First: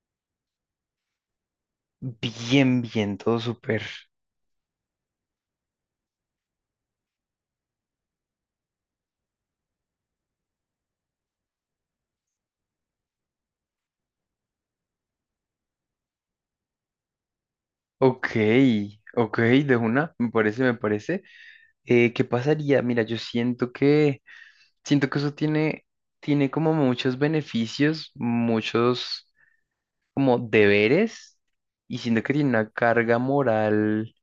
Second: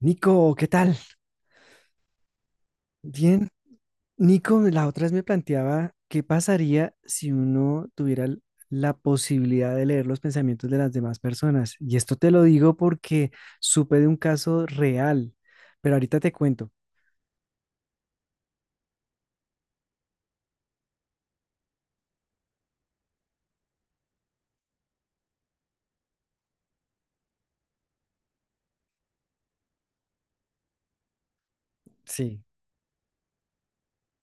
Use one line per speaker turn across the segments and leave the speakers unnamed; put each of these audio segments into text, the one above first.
Nico, ¿qué tal?
Bien, bien, todo
Bien.
súper.
Nico, la otra vez me planteaba qué pasaría si uno tuviera la posibilidad de leer los pensamientos de las demás personas. Y esto te lo digo porque supe de un caso real, pero ahorita te cuento.
Ok, ok, de una, me parece, me parece. ¿Qué pasaría? Mira, siento que eso tiene como muchos beneficios, muchos como deberes, y siento que
Sí.
tiene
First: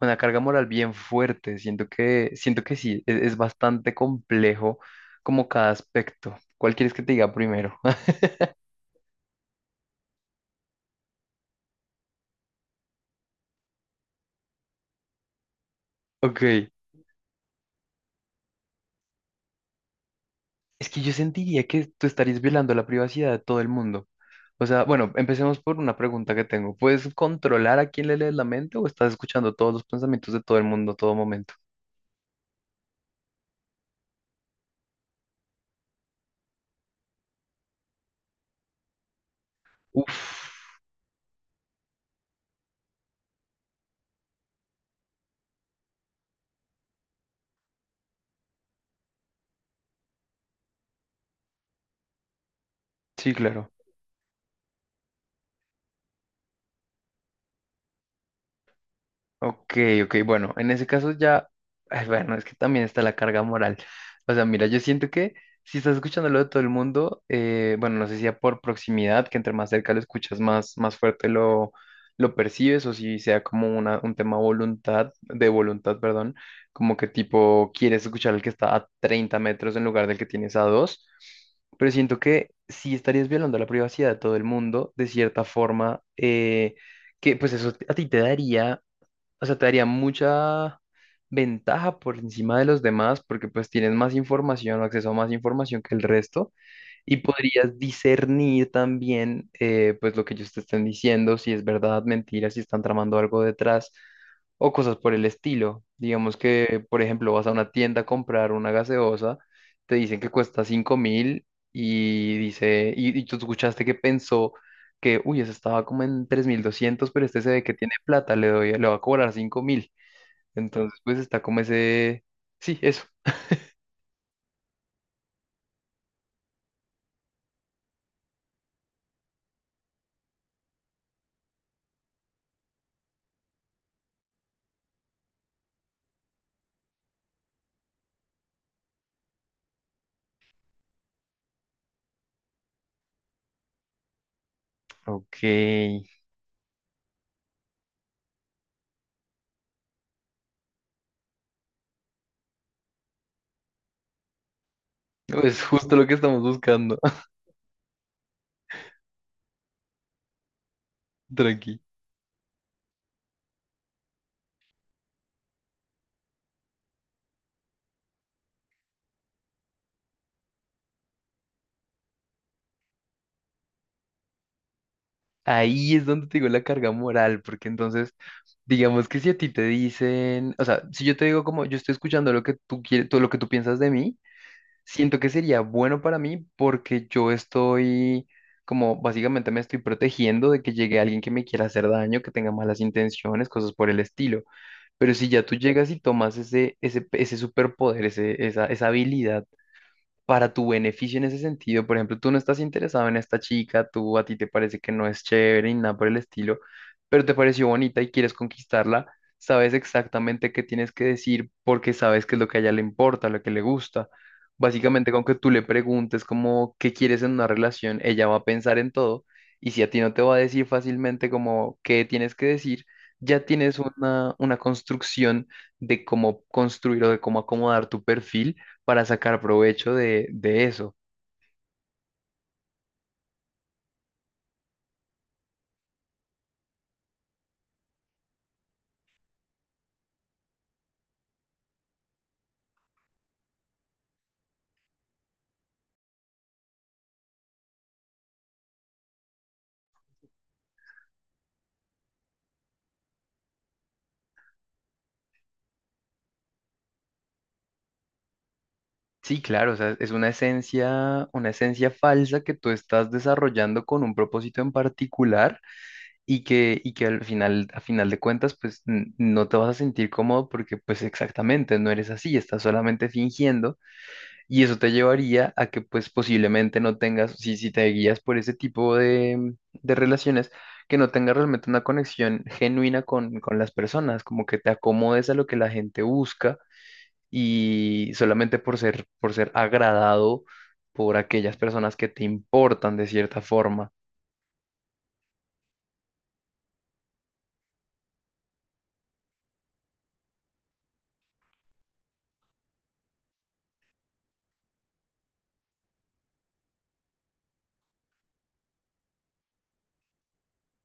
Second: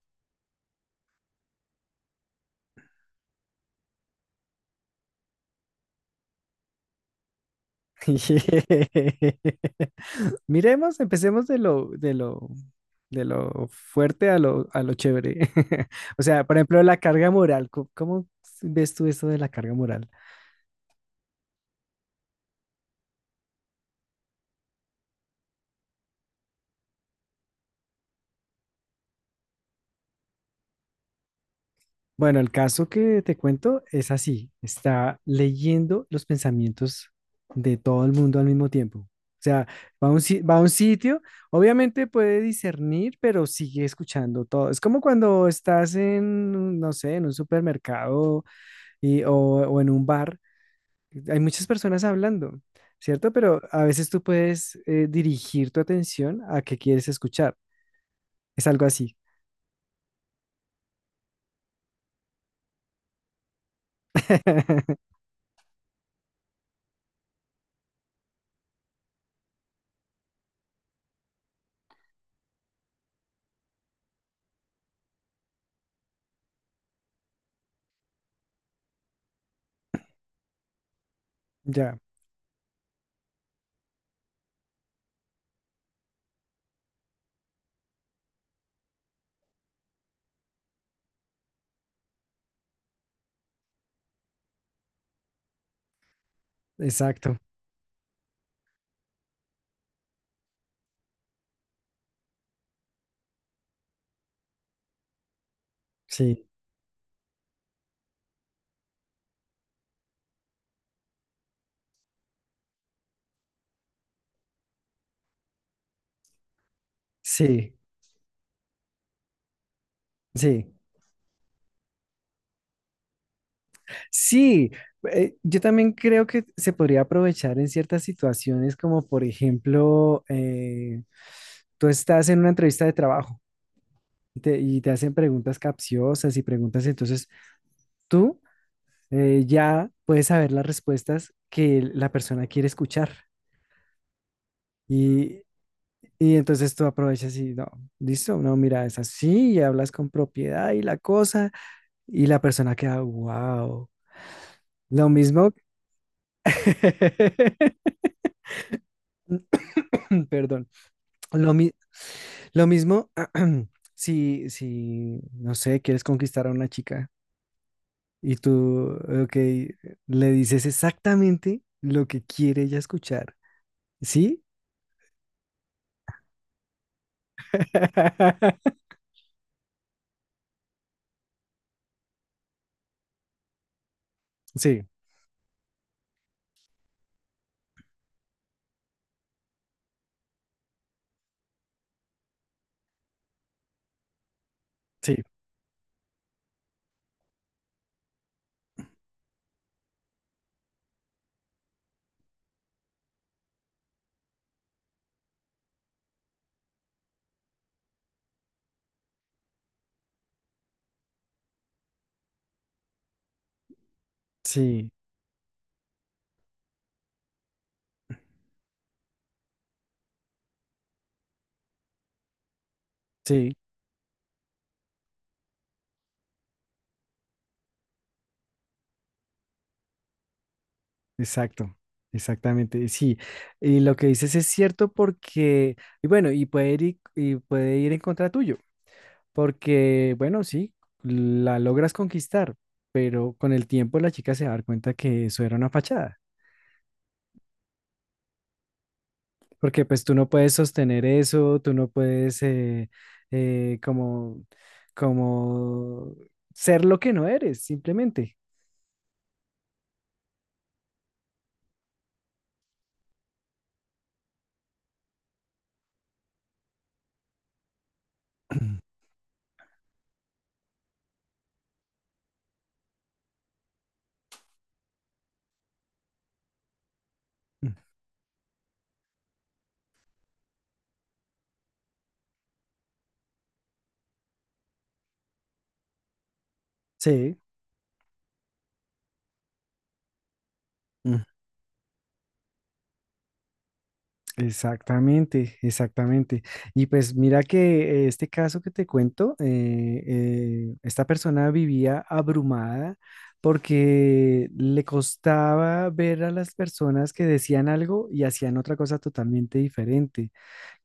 una carga moral bien fuerte. Siento que sí, es bastante complejo como cada aspecto. ¿Cuál quieres que te diga primero?
Miremos, empecemos de lo fuerte a lo chévere. O sea, por
Ok.
ejemplo, la carga moral. ¿Cómo ves tú esto de la carga moral?
Es que yo sentiría que tú estarías violando la privacidad de todo el mundo. O sea, bueno, empecemos por una pregunta que tengo. ¿Puedes controlar a quién le lees la mente o estás escuchando todos los pensamientos de todo el mundo a todo momento?
Bueno, el caso que te cuento es así, está leyendo los pensamientos de todo el mundo al mismo tiempo. O sea, va a un, si-
Uf,
va a un sitio, obviamente puede discernir, pero sigue escuchando todo. Es como cuando estás en, no sé, en un supermercado o en un bar, hay muchas personas hablando, ¿cierto?
sí,
Pero
claro.
a veces tú puedes dirigir tu atención a qué quieres escuchar. Es algo así.
Ok, ok, bueno, en ese caso ya, ay, bueno, es que también está la carga moral. O sea, mira, yo siento que si estás escuchándolo de todo el mundo, bueno, no sé si sea por proximidad, que entre más cerca lo escuchas, más fuerte lo percibes, o si sea como una, un tema voluntad, de voluntad, perdón, como que tipo quieres escuchar al que está a 30 metros en lugar del que tienes a dos, pero
Ya,
siento que sí estarías violando la privacidad de todo el mundo, de cierta forma, que pues eso a ti te daría o sea, te daría mucha ventaja por encima de los demás porque pues tienes más información o acceso a más información que el resto. Y
exacto.
podrías discernir también, pues lo que ellos te estén diciendo, si es verdad, mentira, si están tramando algo detrás o cosas por el estilo. Digamos
Sí,
que, por ejemplo, vas a una tienda a comprar una gaseosa, te dicen que cuesta 5.000 y dice, y tú escuchaste que pensó que, uy, esa estaba como en 3.200 pero este se ve
sí,
que tiene plata, le doy, le va a cobrar 5.000.
sí.
Entonces, pues está como ese, sí, eso.
Sí, yo también creo que se podría aprovechar en ciertas situaciones, como por ejemplo, tú estás en una entrevista de trabajo y te hacen preguntas capciosas y preguntas, entonces tú ya puedes saber las respuestas que la persona quiere escuchar.
Ok,
Y, y entonces tú aprovechas y no, listo, no, mira, es así, y hablas con propiedad y la cosa, y la persona queda, wow. Lo mismo,
es justo lo que estamos buscando.
perdón. Lo, mi-
Tranqui.
lo mismo, si, si, no sé, quieres conquistar a una chica y tú, ok, le dices exactamente lo que quiere ella escuchar, ¿sí?
Ahí es donde te digo la carga moral, porque entonces, digamos que si a ti te dicen, o sea, si yo te digo como yo estoy escuchando lo que tú quieres, todo lo que tú piensas de mí,
Sí,
siento que sería bueno para mí porque yo estoy como básicamente me estoy protegiendo de que llegue alguien que me quiera hacer daño, que tenga malas intenciones, cosas por el estilo. Pero
sí,
si ya tú llegas y tomas ese superpoder, ese esa esa habilidad para tu beneficio en ese sentido. Por ejemplo, tú no estás interesado en esta chica, tú a ti te parece que no es chévere y nada por el estilo, pero te pareció bonita y quieres conquistarla, sabes exactamente qué tienes que decir porque sabes qué es lo que a ella le importa, lo que le gusta.
sí,
Básicamente, con que tú le preguntes como qué quieres en una relación, ella va a pensar en todo y si a ti no te va a decir fácilmente como qué tienes que decir, ya
sí,
tienes una construcción de cómo construir o de cómo acomodar tu perfil para sacar provecho de eso.
exacto, exactamente, sí. Y lo que dices es cierto porque, y bueno, y puede ir, y puede ir en contra tuyo. Porque, bueno, sí, la logras conquistar, pero con el tiempo la chica se va a dar cuenta que eso era una fachada, porque pues tú no puedes sostener eso, tú no puedes eh, como, como ser lo que no eres, simplemente.
Sí, claro, o sea, es una esencia falsa que tú estás desarrollando con un propósito en particular y que al final, a final de cuentas, pues no te vas a sentir cómodo porque pues exactamente no eres así, estás solamente fingiendo y eso te llevaría a que pues posiblemente no tengas, si
Mm.
te guías por ese tipo de relaciones, que no tengas realmente una conexión genuina con las personas, como que te acomodes a lo que la gente busca
Sí.
y solamente por ser agradado por aquellas personas que te importan de cierta forma.
Exactamente, exactamente. Y pues mira que este caso que te cuento, esta persona vivía abrumada porque le costaba ver a las personas que decían algo y hacían otra cosa totalmente diferente,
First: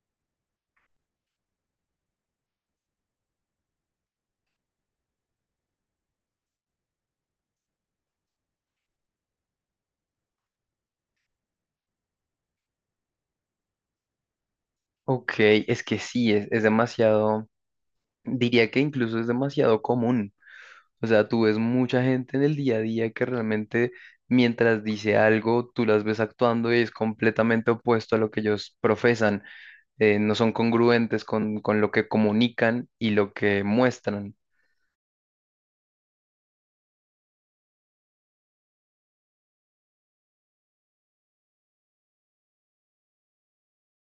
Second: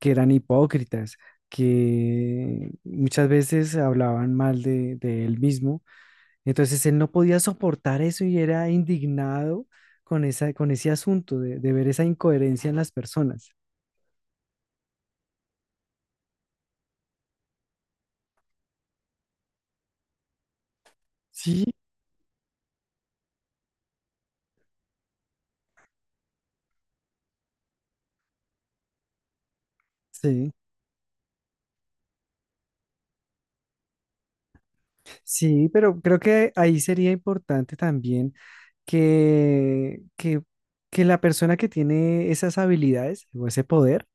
que eran hipócritas, que muchas veces hablaban mal de él mismo. Entonces él no podía soportar eso y era indignado con esa, con ese asunto de ver esa incoherencia en las personas.
Ok, es que sí, es demasiado, diría que incluso es demasiado común. O sea, tú ves
Sí,
mucha gente en el día a día que realmente mientras dice algo, tú las ves actuando y es completamente opuesto a lo que ellos profesan. No son
sí,
congruentes con lo que comunican y lo que muestran.
sí, pero creo que ahí sería importante también que, que, que la persona que tiene esas habilidades o ese poder,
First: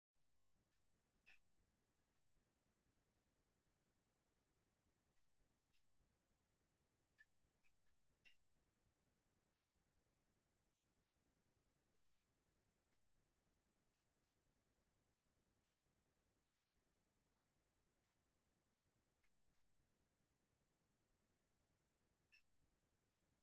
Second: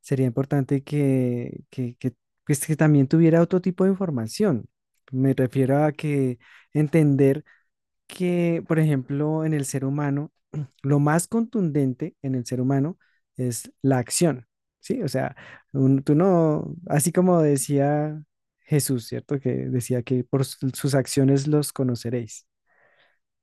sería importante pues, que también tuviera otro tipo de información. Me refiero a que entender que, por ejemplo, en el ser humano, lo más contundente en el ser humano es la acción, ¿sí? O sea, tú no, así como decía Jesús, ¿cierto? Que decía que por sus acciones los conoceréis,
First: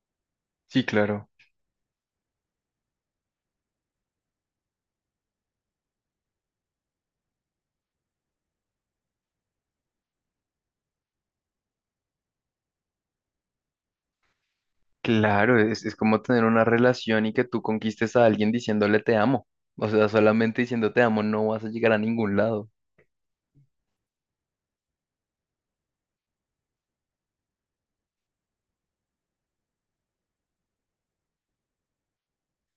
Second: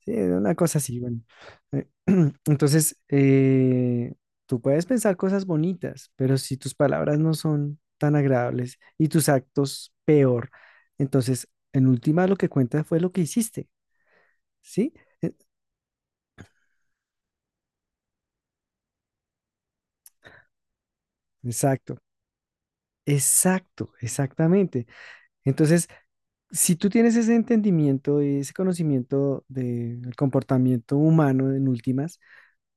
¿sí? Una cosa
Sí,
así, bueno.
claro.
Eh, Entonces, tú puedes pensar cosas bonitas, pero si tus palabras no son tan agradables y tus actos peor, entonces, en última, lo que cuenta fue lo que hiciste, ¿sí?
Claro, es como tener una relación y que tú conquistes a alguien diciéndole te amo. O sea, solamente diciendo te amo no vas a llegar
Exacto,
a ningún lado.
exacto, exactamente. Entonces, si tú tienes ese entendimiento y ese conocimiento del comportamiento humano en últimas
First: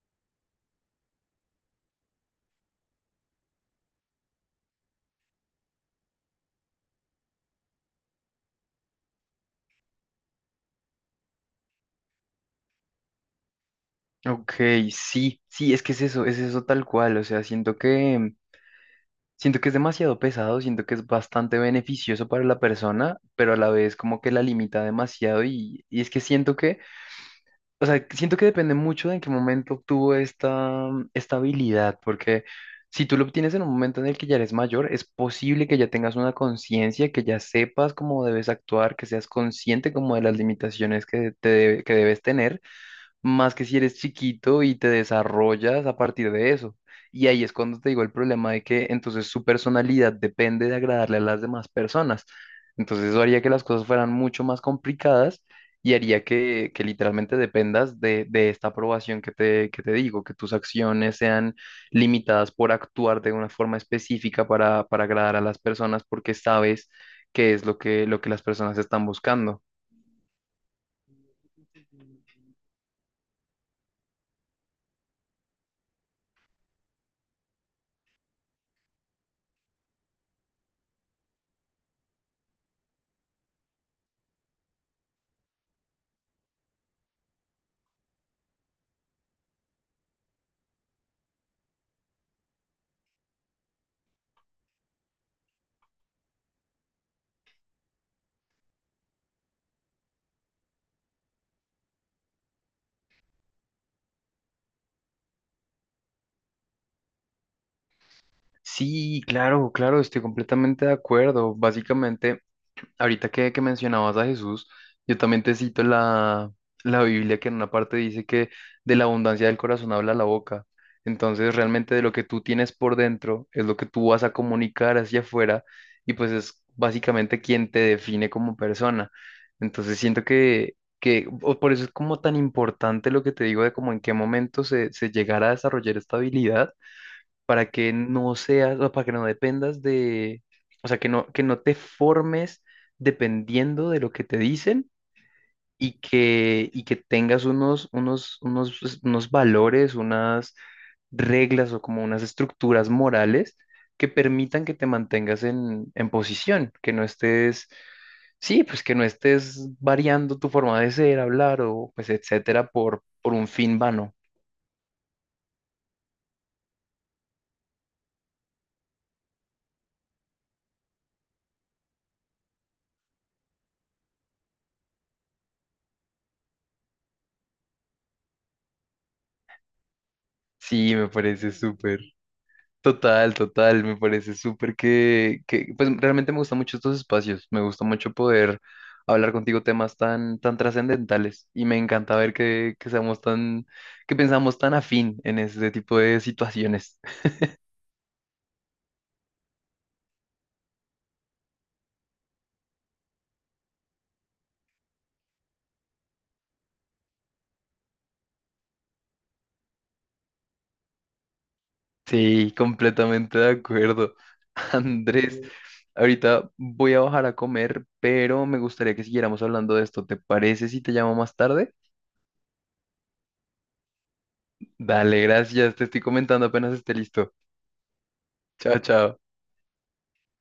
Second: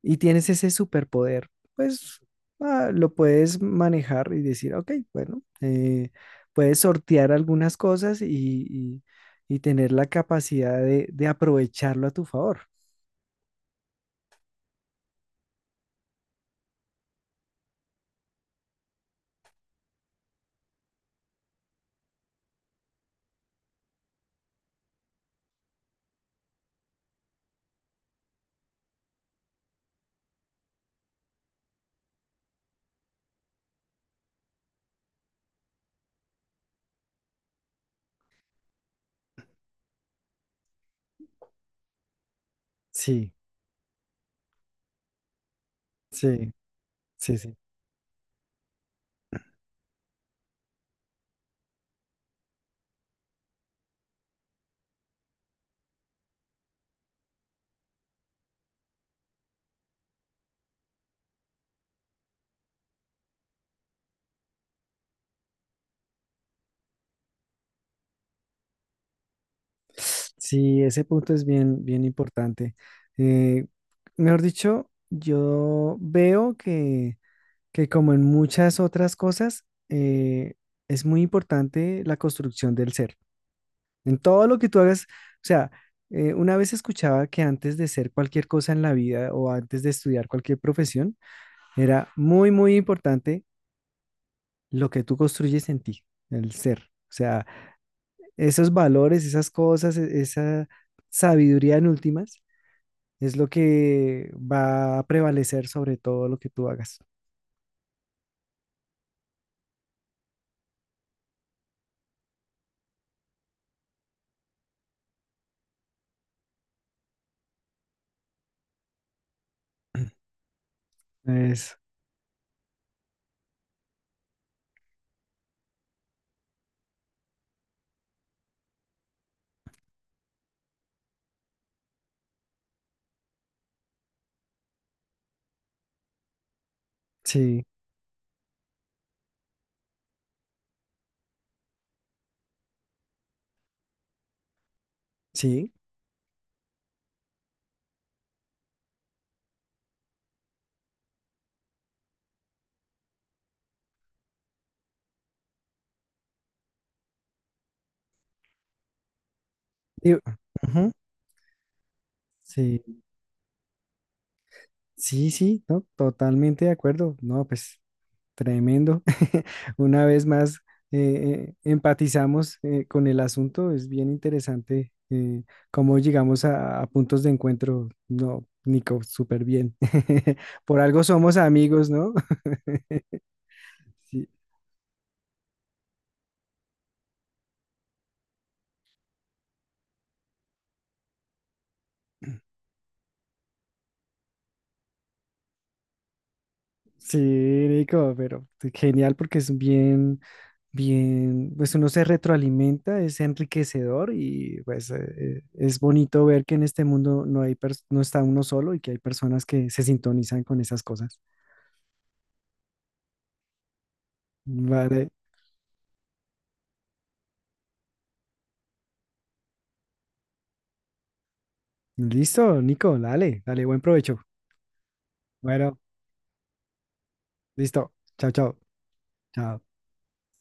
y tienes ese superpoder, pues ah, lo puedes manejar y decir, ok, bueno, puedes sortear algunas cosas y- y tener la capacidad de aprovecharlo a tu favor.
Ok, sí, sí, es que es eso tal cual. O sea, siento que es demasiado pesado, siento que es bastante beneficioso para la persona, pero a la vez como que la limita demasiado y es que siento que O sea, siento que depende mucho de en qué momento obtuvo esta habilidad, porque si tú lo obtienes en un momento en el que ya eres mayor, es posible que ya tengas una conciencia, que ya sepas cómo debes actuar, que seas consciente como de las limitaciones que debes tener
Sí,
más que si eres chiquito y te desarrollas a partir de
sí,
eso. Y
sí,
ahí es
sí.
cuando te digo el problema de que entonces su personalidad depende de agradarle a las demás personas. Entonces eso haría que las cosas fueran mucho más complicadas y haría que literalmente dependas de esta aprobación que te digo, que tus acciones sean limitadas por actuar de una forma específica para agradar a las personas porque sabes qué es lo que las personas están buscando.
Sí, ese punto es bien, bien importante. Eh, mejor dicho, yo veo que como en muchas otras cosas, es muy importante la construcción del ser. En todo lo que tú hagas, o sea, una vez escuchaba que antes de ser cualquier cosa en la vida o antes de estudiar cualquier profesión, era muy, muy importante lo que tú construyes en ti, el ser. O sea, esos valores, esas cosas, esa sabiduría en últimas es lo que va a prevalecer sobre todo lo que tú hagas.
Sí, claro, claro, estoy completamente de acuerdo. Básicamente, ahorita que mencionabas a Jesús, yo también te cito la Biblia que en una parte dice que de la abundancia del corazón habla la boca. Entonces,
Es,
realmente de lo que tú tienes por dentro es lo que tú vas a comunicar hacia afuera y pues es básicamente quien te define como persona. Entonces, siento que o por eso es como tan importante lo que te digo de como en qué momento se llegará a desarrollar esta habilidad
sí,
para que no seas, o para que no dependas de, o sea, que no te formes dependiendo de lo que te dicen
sí.
y que tengas pues, unos valores, unas reglas o como unas estructuras morales que permitan que te mantengas en posición, que no estés, sí, pues que no estés
y-
variando tu forma de
ujú,
ser, hablar o pues etcétera
sí,
por un fin vano.
sí, sí, ¿no? Totalmente de acuerdo. No, pues tremendo. Una vez más, empatizamos con el asunto. Es bien interesante cómo llegamos a puntos de encuentro. No, Nico, súper bien. Por
Sí,
algo
me
somos
parece
amigos,
súper.
¿no?
Total, total, me
Sí,
parece súper que, pues realmente me gustan mucho estos espacios, me gusta mucho poder hablar contigo temas tan, tan trascendentales y me encanta ver que seamos tan, que pensamos tan afín en este tipo de situaciones.
sí, Nico, pero genial porque es bien, pues uno se retroalimenta, es enriquecedor y pues es bonito ver que en este mundo no hay no está uno solo y que hay personas que se sintonizan con esas cosas.
Sí, completamente de acuerdo.
Vale,
Andrés, sí, ahorita voy a bajar a comer, pero me gustaría que siguiéramos hablando de esto. ¿Te parece si te llamo más tarde?
listo, Nico, dale, dale, buen provecho.
Dale, gracias,
Bueno,
te estoy comentando apenas esté listo.
listo. Chao, chao.
Chao, chao.
Chao.